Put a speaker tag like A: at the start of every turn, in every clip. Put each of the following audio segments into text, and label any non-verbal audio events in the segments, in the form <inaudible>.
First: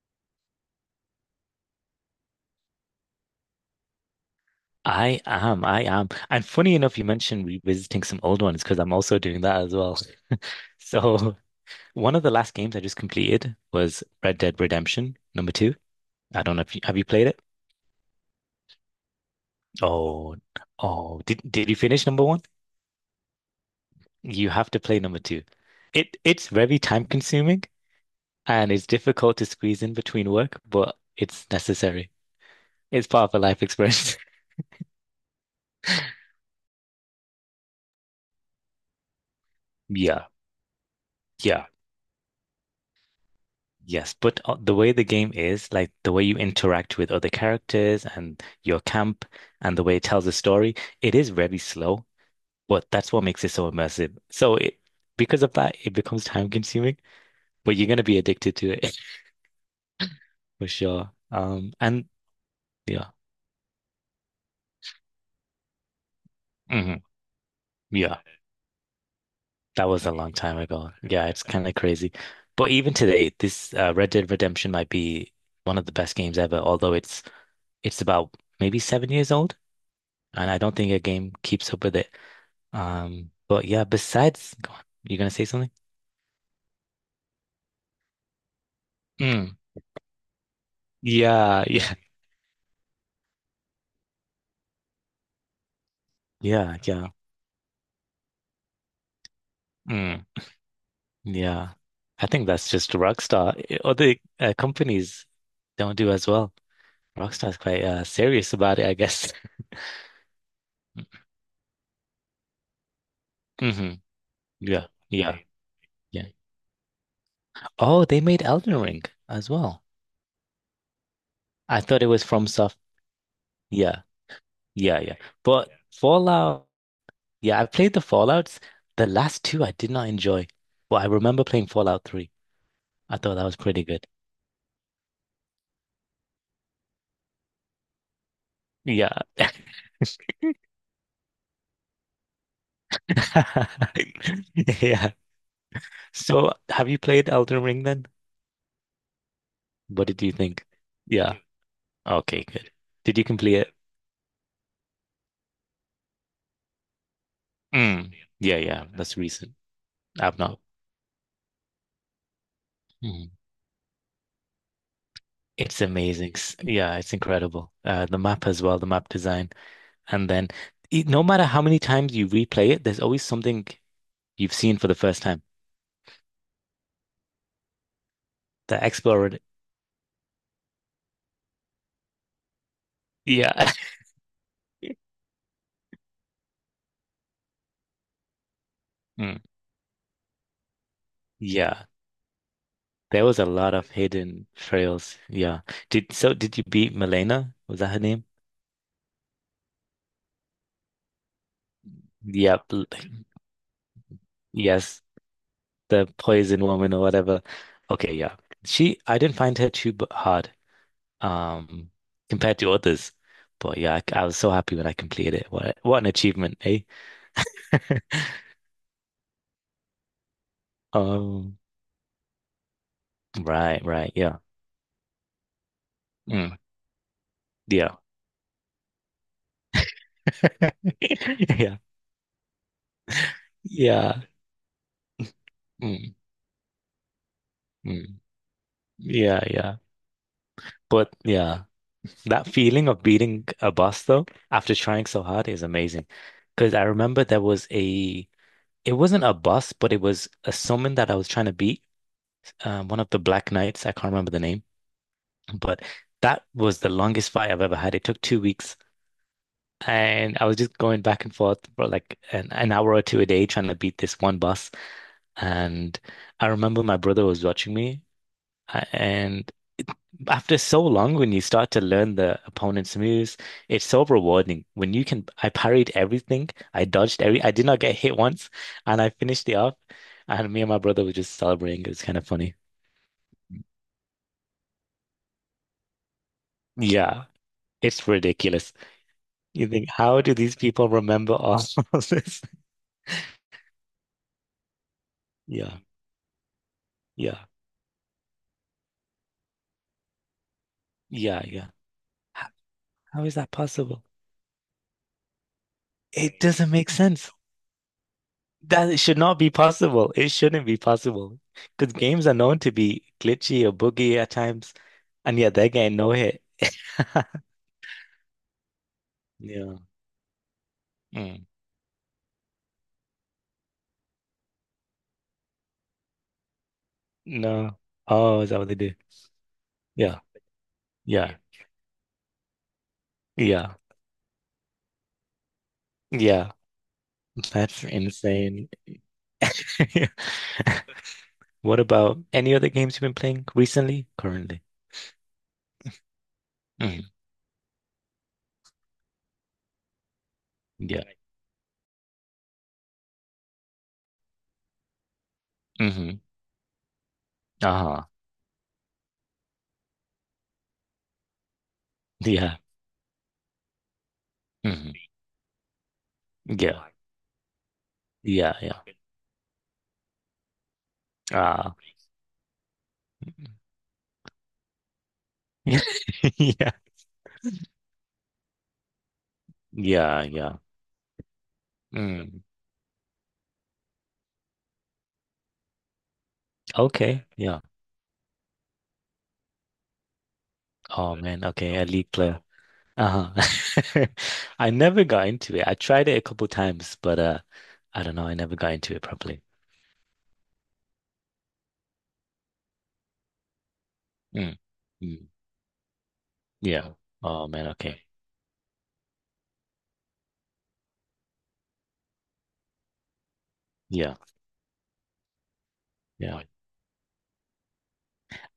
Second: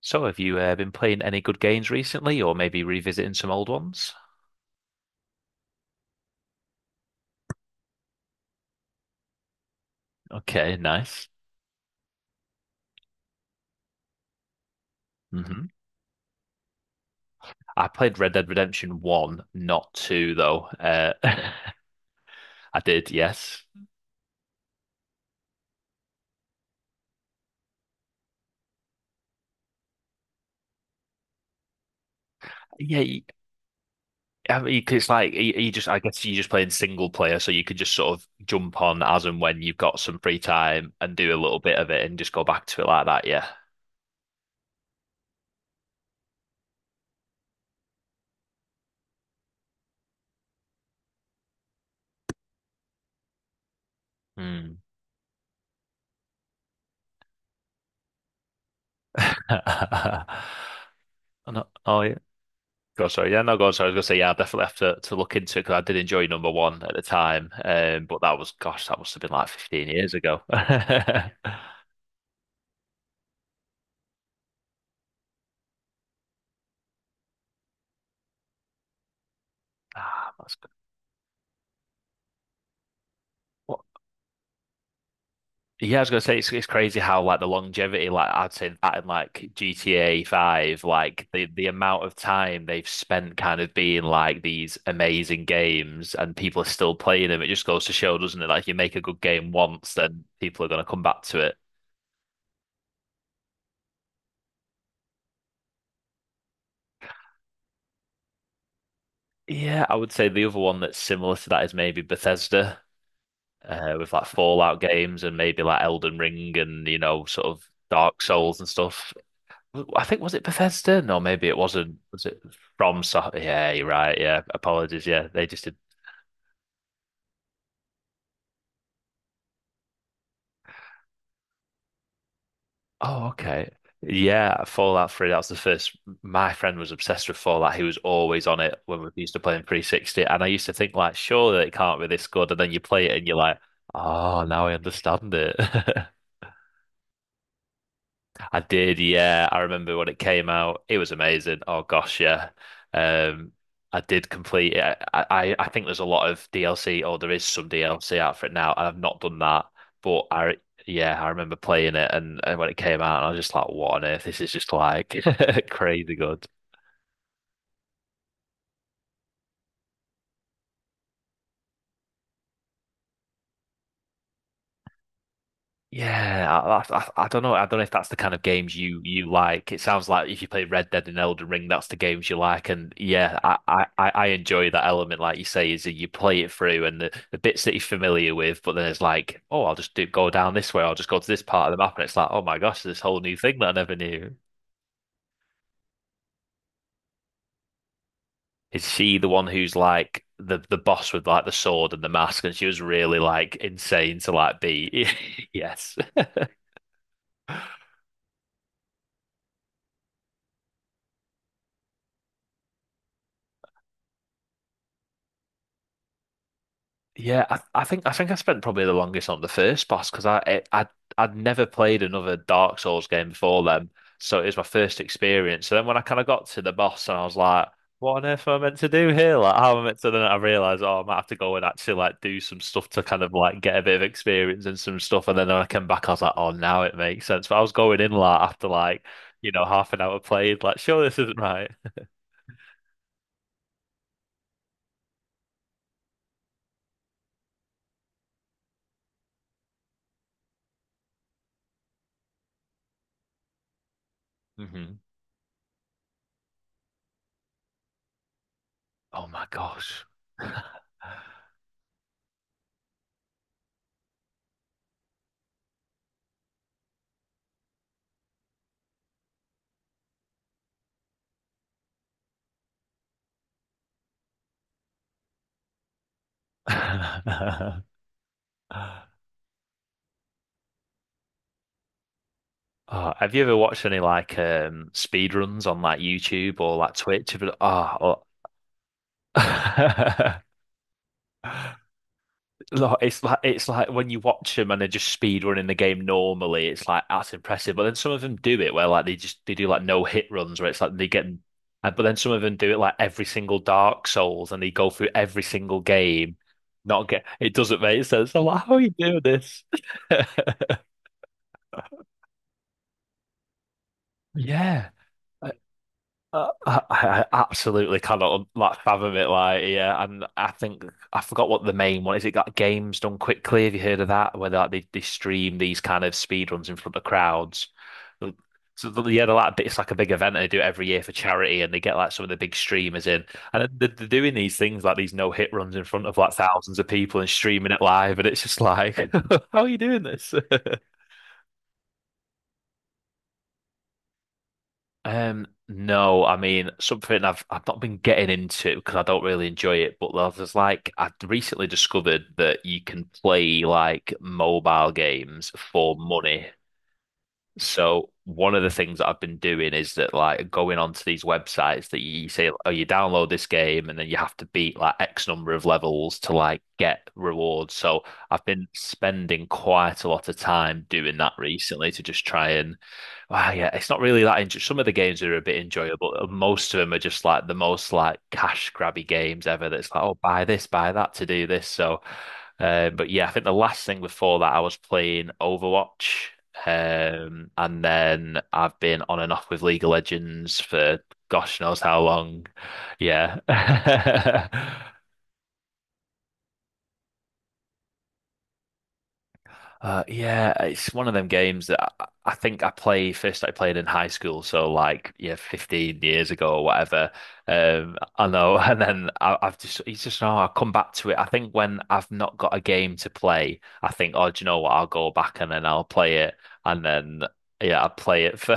A: So, have you been playing any good games recently, or maybe revisiting some old ones?
B: I am. I am. And funny enough, you mentioned revisiting some old ones because I'm also doing that as well.
A: Okay, nice.
B: So <laughs> one of the last games I just completed was Red Dead Redemption number
A: Hmm.
B: two. I don't know, if you have you played it?
A: I played Red Dead Redemption 1, not 2,
B: Oh,
A: though.
B: oh, did
A: <laughs>
B: did you finish number one?
A: I did, yes.
B: You have to play number two. It's very time consuming and it's difficult to squeeze in between work, but it's necessary.
A: Yeah,
B: It's
A: y-
B: part of a life experience. <laughs>
A: I mean, 'cause it's like you just, I guess you're just playing single player, so you could just sort of jump on as and when you've got some
B: Yeah.
A: free time and do a little
B: Yeah.
A: bit of it and just go back to it like that, yeah.
B: Yes, but the way the game is, like the way you interact with other characters and your camp and the way it tells a story, it is very slow, but that's what makes it so immersive.
A: Hmm.
B: Because of that, it becomes time consuming, but you're going to be addicted to it
A: <laughs>
B: <laughs> for sure.
A: Oh, no. Oh,
B: And
A: yeah. Go
B: yeah,
A: sorry, yeah, no, go sorry. I was gonna say, yeah, I definitely have to look into it because I did enjoy number one at
B: hmm
A: the time. But
B: yeah,
A: that was, gosh, that must have been like
B: that
A: 15
B: was a
A: years
B: long
A: ago.
B: time ago.
A: <laughs>
B: Yeah, it's kind of crazy. But even today, this Red Dead Redemption might be one of the best games ever, although it's about maybe 7 years old,
A: Ah,
B: and
A: that's
B: I
A: good.
B: don't think a game keeps up with it. But
A: What?
B: yeah, besides, go on. You gonna say something?
A: Yeah, I was gonna say it's crazy how like the longevity, like I'd say that in like
B: Mm.
A: GTA 5, like the
B: Yeah,
A: the
B: <laughs> yeah,
A: amount of time they've spent kind of being like these amazing games and people are
B: yeah,
A: still
B: yeah.
A: playing them. It just goes to show, doesn't it? Like you make a good game once, then
B: Mm.
A: people are gonna come back to it.
B: Yeah. I think that's just Rockstar. Other companies don't do as well. Rockstar's quite serious about it, I guess.
A: Yeah, I would say the other one that's
B: <laughs>
A: similar to that is maybe Bethesda.
B: Hmm.
A: With like Fallout
B: Yeah,
A: games
B: yeah,
A: and
B: right,
A: maybe like Elden
B: yeah.
A: Ring and you know sort of
B: Oh, they
A: Dark
B: made
A: Souls and
B: Elden Ring
A: stuff.
B: as well.
A: I think was it Bethesda? No, maybe it
B: I
A: wasn't.
B: thought it was
A: Was it
B: from Soft.
A: from? So yeah, you're
B: Yeah,
A: right. Yeah,
B: yeah,
A: apologies.
B: yeah.
A: Yeah, they just
B: But yeah.
A: did.
B: Fallout, yeah, I played the Fallouts. The last two I did not enjoy, but I remember playing Fallout 3. I
A: Oh,
B: thought that was
A: okay.
B: pretty good.
A: Yeah, Fallout 3, that was the first. My friend was obsessed with Fallout. He was always on it when we
B: Yeah.
A: used to play in 360. And I used to think, like, surely it can't be this good. And then you play it and you're like, oh, now I
B: <laughs> Yeah.
A: understand it. <laughs>
B: So have you played Elden Ring then?
A: I did, yeah. I remember
B: What
A: when it
B: did you
A: came
B: think?
A: out. It was
B: Yeah.
A: amazing. Oh gosh,
B: Okay,
A: yeah.
B: good. Did you
A: Um,
B: complete it?
A: I did complete it. I think there's a lot of DLC, or there is some
B: Mm.
A: DLC out for it
B: Yeah,
A: now.
B: yeah.
A: I've
B: That's
A: not done
B: recent.
A: that, but
B: I've not.
A: yeah, I remember playing it and when it came out, and
B: Mm.
A: I was just like, what on earth? This is just like <laughs>
B: It's
A: crazy
B: amazing.
A: good.
B: Yeah, it's incredible. The map as well, the map design. And then no matter how many times you replay it, there's always something you've seen for the first time.
A: Yeah, I don't know. I don't know if that's the kind of games
B: The
A: you
B: explorer.
A: like. It sounds like if you play Red Dead and Elden Ring, that's the games you like. And yeah, I
B: Yeah.
A: I,
B: <laughs>
A: I I enjoy that element, like you say, is that you play it through and the bits that you're familiar with, but then it's
B: Mm.
A: like, oh, I'll just do, go down this way. I'll just go to this part of the
B: Yeah.
A: map, and it's like, oh my gosh, this whole
B: There
A: new
B: was a
A: thing that I
B: lot of
A: never knew.
B: hidden trails. Yeah. Did so did you beat Milena? Was that her name?
A: Is she the one who's like the boss with like the sword and the mask, and she
B: Yep.
A: was really like insane to like
B: Yes.
A: be? <laughs> Yes.
B: The poison woman or whatever. Okay, yeah. She, I didn't find her too hard, um, compared to others. But yeah, I was so happy when I completed it. What an achievement, eh?
A: Yeah, I think I spent probably the longest on the first boss because I'd
B: Um,
A: never played another Dark Souls game before
B: right,
A: then,
B: right, yeah.
A: so it was my first experience. So then when I kind of got
B: Mm,
A: to the boss and I was like,
B: yeah.
A: "What on earth am I meant to do here? Like, how am I meant to?" Then I realized,
B: <laughs>
A: oh, I might have to go and
B: Yeah.
A: actually like do some stuff to kind of like get a bit of
B: Yeah.
A: experience and some stuff. And then when I came back, I
B: Mm,
A: was like, "Oh, now it makes sense." But I was going in
B: mm.
A: like after like
B: Yeah, yeah.
A: half an hour played, like, "Sure,
B: But
A: this isn't
B: yeah,
A: right."
B: that feeling of beating a boss though, after trying so hard is amazing. Because I remember, there was a It wasn't a boss, but it was a summon that I was trying to beat. One of the Black Knights, I can't remember the
A: <laughs>
B: name,
A: Hmm.
B: but that was the longest fight I've ever had. It took 2 weeks,
A: Oh my gosh.
B: and I was just going back and forth for like an hour or two a day trying to beat this one boss. And I remember my brother was watching me, and after so long, when you start to learn the opponent's moves, it's so rewarding. I parried everything, I dodged every, I did not get hit once, and I
A: <laughs>
B: finished it off. And me and my brother were just celebrating. It was kind of funny.
A: Oh, have you ever watched any like speed runs on like YouTube or like
B: Yeah,
A: Twitch?
B: it's
A: Oh,
B: ridiculous. You think, how do
A: oh.
B: these people remember all <laughs> of this?
A: <laughs> Look, it's like when you watch them and they're just speed running the
B: Yeah,
A: game normally, it's like that's
B: yeah,
A: impressive. But then some of them do it where like they do like no hit runs where it's like they get,
B: yeah, yeah.
A: but then some of
B: How,
A: them do it like
B: how
A: every
B: is that
A: single
B: possible?
A: Dark Souls and they go through every single game,
B: It doesn't make
A: not get
B: sense.
A: it doesn't make sense. I'm like, how are
B: That
A: you
B: it should
A: doing
B: not be
A: this?
B: possible. It shouldn't be possible. Because games are known to be glitchy or buggy at
A: <laughs>
B: times.
A: Yeah.
B: And yet they're getting no hit. <laughs>
A: I absolutely cannot like fathom it. Like,
B: Yeah.
A: yeah, and I think I
B: Mm.
A: forgot what the main one is. It got games done quickly. Have you heard of that? Where they, like they stream these kind of speed runs in front of crowds.
B: No. Oh, is that what they do?
A: Yeah, they're like it's like a big
B: Yeah.
A: event. And they do it every year for
B: Yeah.
A: charity, and they get like some of the big streamers in, and
B: Yeah.
A: they're doing these things like these no hit runs in front of like
B: Yeah.
A: thousands of people and streaming it
B: That's
A: live, and it's just
B: insane.
A: like, <laughs> how are
B: <laughs>
A: you doing this? <laughs>
B: What about any other games you've been playing recently? Currently?
A: No, I mean
B: Hmm.
A: something I've not been getting into because I don't really enjoy it. But there's like I
B: Yeah.
A: recently discovered that you can play like mobile games for
B: Hmm.
A: money
B: Uh-huh.
A: so one of the things that I've been doing is that like going onto these websites that you say,
B: Yeah.
A: oh, you download this game and then you have to beat like
B: Hmm.
A: X number of levels to like
B: Yeah.
A: get rewards. So I've
B: Yeah.
A: been
B: Yeah.
A: spending quite a lot of time doing that
B: Ah.
A: recently to just try ah, yeah,
B: <laughs>
A: it's not really that enjoy Some of the games are a bit
B: Yeah.
A: enjoyable. And most of them are just like the most like cash grabby games ever. That's like, oh,
B: Yeah.
A: buy
B: Yeah.
A: this, buy that to do this. So,
B: Mm.
A: but yeah, I think the last thing before that I was playing Overwatch.
B: Okay, yeah.
A: And then I've been on and off with League of Legends for
B: Oh man,
A: gosh knows
B: okay,
A: how
B: elite player.
A: long. Yeah.
B: Uh-huh. <laughs> I
A: <laughs>
B: never got into it. I tried it a couple times, but I don't know, I never got into it properly.
A: Yeah, it's one of them games that I think I played in high school,
B: Mm.
A: so like
B: Mm.
A: yeah, 15 years ago or
B: Yeah.
A: whatever.
B: Oh man, okay.
A: I know, <laughs> and then I've just it's just no, I come back to it. I think when I've not got a game to play, I think,
B: Yeah.
A: oh, do you know what? I'll go back and then I'll play it,
B: Yeah.
A: and then yeah, I play it for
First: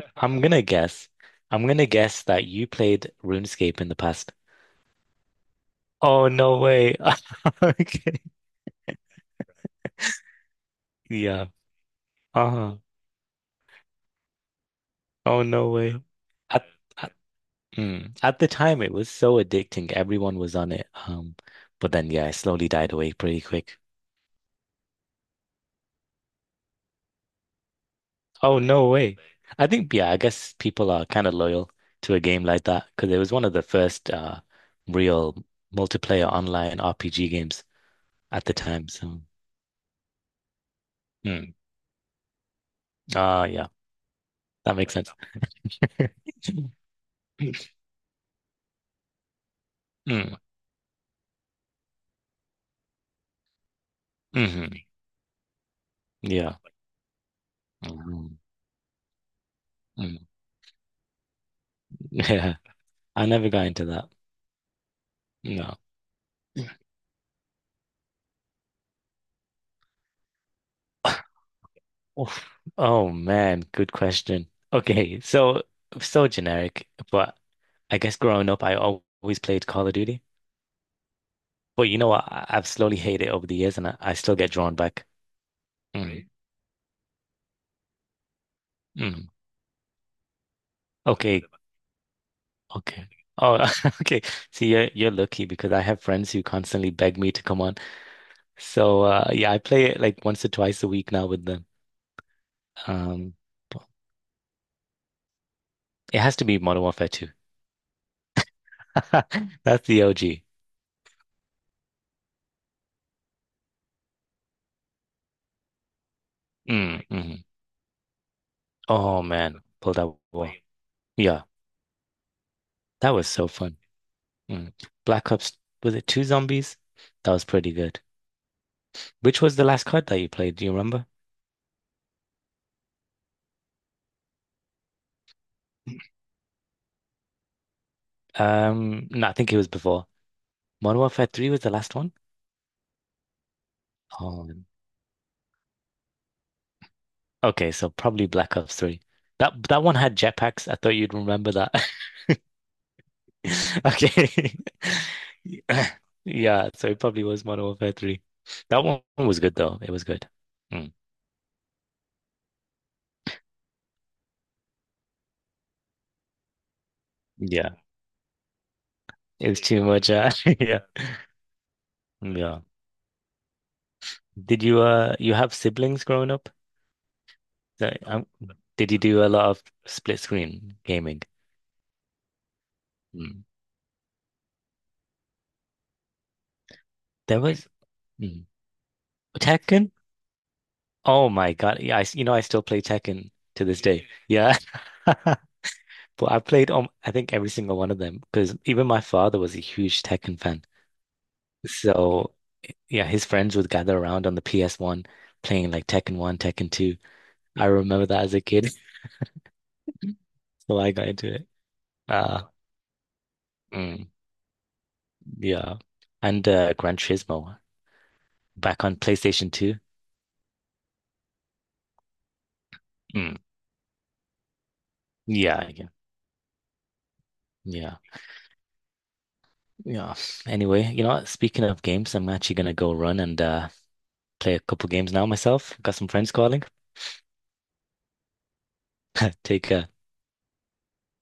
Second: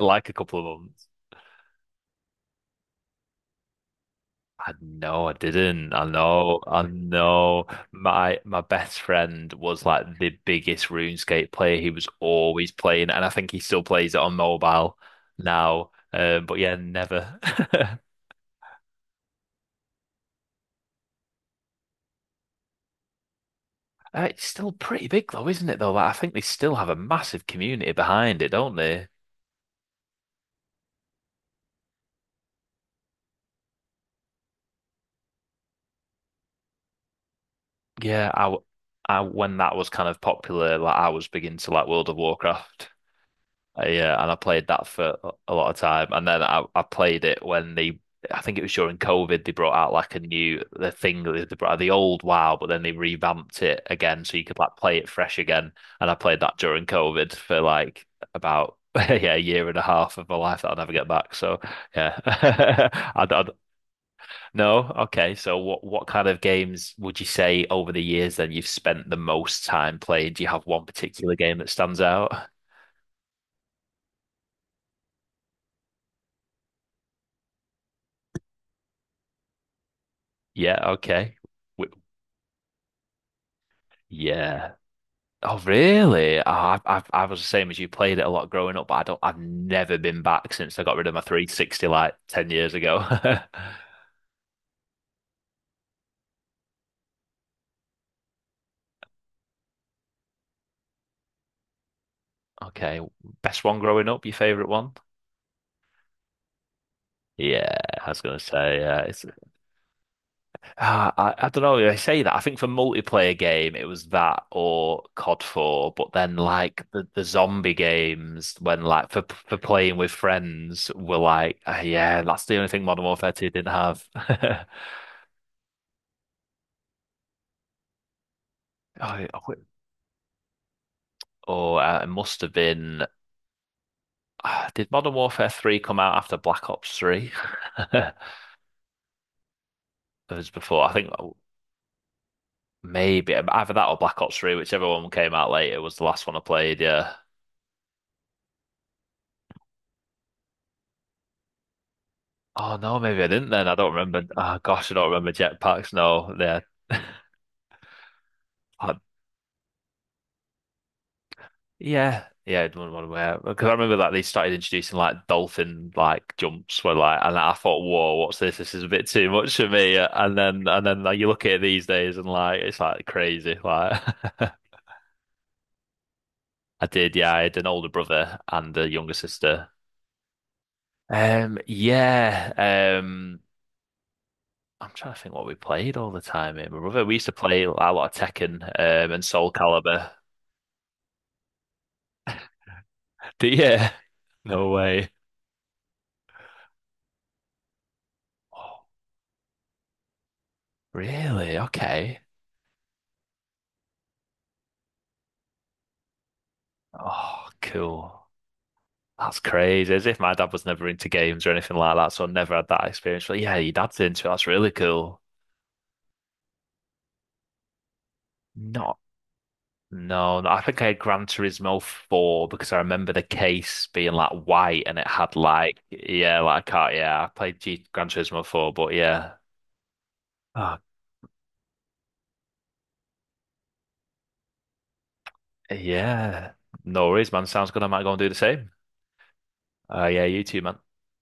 A: <laughs> like a couple
B: gonna
A: of months.
B: guess. I'm gonna guess that you played RuneScape in the past.
A: I know I didn't. I
B: Oh no
A: know. I
B: way. <laughs>
A: know.
B: Okay.
A: My best friend was like the biggest
B: Yeah.
A: RuneScape player. He was always
B: Uh-huh.
A: playing, and I think he still plays it on mobile
B: Oh no
A: now.
B: way.
A: But
B: I,
A: yeah,
B: I
A: never. <laughs>
B: Mm. At the time, it was so addicting. Everyone was on it. But then, yeah, it slowly died away pretty quick.
A: It's still pretty big though, isn't it? Though, like, I think they still have a massive community behind it,
B: Oh,
A: don't
B: no
A: they?
B: way. I think, yeah, I guess people are kind of loyal to a game like that because it was one of the first real multiplayer online RPG games
A: Yeah, I,
B: at the
A: w-
B: time.
A: I
B: So,
A: when that was kind of popular, like I was big
B: mm.
A: into like World of Warcraft.
B: Ah, yeah,
A: Yeah, and I played
B: that
A: that
B: makes sense.
A: for a lot of time,
B: <laughs>
A: and then I played it when they, I think it was during COVID, they brought out like a
B: Mm.
A: new the thing that they brought out the old WoW, but then they revamped it again so you could like
B: Hmm.
A: play it fresh again. And I played
B: Yeah.
A: that during COVID for like
B: Mhm.
A: about <laughs> yeah a year and a
B: Mm.
A: half of my life that I'll never get back. So
B: <laughs>
A: yeah,
B: Yeah.
A: <laughs> I,
B: I
A: don't
B: never got into that.
A: no okay. So
B: No.
A: what kind of games would you say over the years then you've spent the most time playing? Do you have one particular game that stands out?
B: Oof. Oh man, good question. Okay, so generic, but I guess growing up, I always played Call of Duty.
A: Yeah, okay.
B: But you know what? I've slowly hated it over the years, and I still get
A: Yeah.
B: drawn back.
A: Oh,
B: Mm, right?
A: really? Oh, I was the same as you. Played it a lot growing up, but I don't.
B: Mm.
A: I've never been back since I got rid of my
B: Okay,
A: 360 like 10 years ago.
B: okay.
A: <laughs>
B: Oh, <laughs> okay. See, you're lucky because I have friends who constantly beg me to come on. So yeah, I play it like once or twice a week now with them.
A: Okay,
B: Um,
A: best one
B: but
A: growing up. Your favorite one?
B: it has to be Modern Warfare 2.
A: Yeah, I was gonna say. Yeah, it's.
B: <laughs> That's the OG.
A: I don't know. I say that. I think for multiplayer game, it was that or COD 4. But then like
B: Mm, right. Mm.
A: the
B: Mm-hmm.
A: zombie games, when like
B: Oh
A: for
B: man, pull
A: playing
B: that
A: with
B: Play wall.
A: friends, were
B: Yeah.
A: like, ah, yeah, that's the only thing Modern
B: That was
A: Warfare
B: so
A: 2 didn't
B: fun.
A: have. <laughs>
B: Mm. Black Ops, was it two zombies? That was pretty good.
A: Oh, yeah. Oh,
B: Which was the last card that you played? Do you remember?
A: Oh, it must have been. Did Modern Warfare 3 come out after Black Ops 3? <laughs>
B: No, I think it was before.
A: It was before. I
B: Modern
A: think
B: Warfare
A: oh,
B: 3 was the last one?
A: maybe either that or Black Ops
B: Oh,
A: 3, whichever one came out later was the last one I played. Yeah.
B: okay, so probably Black Ops 3. That one had jetpacks. I thought you'd remember that.
A: Oh, no, maybe I didn't then. I
B: <laughs>
A: don't remember.
B: Okay.
A: Oh, gosh, I don't remember jetpacks.
B: <laughs>
A: No, yeah.
B: Yeah, so it
A: <laughs>
B: probably was Modern Warfare 3. That
A: Uh,
B: one was good though. It was good. Mm.
A: Yeah. Yeah, I don't want to wear Because I remember that they started introducing like dolphin like jumps where like and I
B: Yeah.
A: thought, whoa, what's this? This is a bit too
B: It
A: much
B: was
A: for
B: too
A: me.
B: much.
A: And
B: <laughs>
A: then
B: Yeah.
A: like, you look at it these days and like
B: Yeah.
A: it's like crazy. Like <laughs>
B: Did you have siblings growing up?
A: I did, yeah. I had an older
B: So,
A: brother and a
B: did you
A: younger
B: do a lot of
A: sister.
B: split screen gaming?
A: Yeah.
B: Mm.
A: I'm trying to think what we played all the time. Me and my brother, we used to
B: There
A: play
B: was
A: a lot of
B: mm.
A: Tekken, and Soul
B: Tekken.
A: Calibur.
B: Oh my God! Yeah, I s you know I still play Tekken
A: <laughs> Do
B: to
A: you?
B: this day. Yeah,
A: No
B: <laughs>
A: way. <gasps>
B: but I played, I think every single one of them because
A: Oh,
B: even my father was a huge Tekken fan.
A: really? Okay.
B: So yeah, his friends would gather around on the PS1 playing like Tekken 1, Tekken 2.
A: Oh,
B: I remember that
A: cool.
B: as a kid,
A: That's crazy. As if my dad was
B: <laughs> so
A: never
B: I got
A: into
B: into
A: games
B: it.
A: or anything like that, so I
B: Uh,
A: never had that experience. But yeah, your dad's
B: mm,
A: into it. That's really cool.
B: yeah, and Gran Turismo back on
A: No.
B: PlayStation 2.
A: No, no, I think I had Gran Turismo 4 because I remember the
B: Mm.
A: case being like white and it had
B: Yeah,
A: like,
B: yeah,
A: yeah, like I can't, yeah, I played G
B: yeah,
A: Gran Turismo 4, but yeah.
B: yeah.
A: Oh,
B: Anyway, you know what? Speaking of games, I'm actually gonna go run and play a couple games now myself. Got some friends
A: yeah.
B: calling.
A: No worries, man. Sounds good. I might go and do the same.
B: <laughs> Take care.
A: Yeah, you too, man.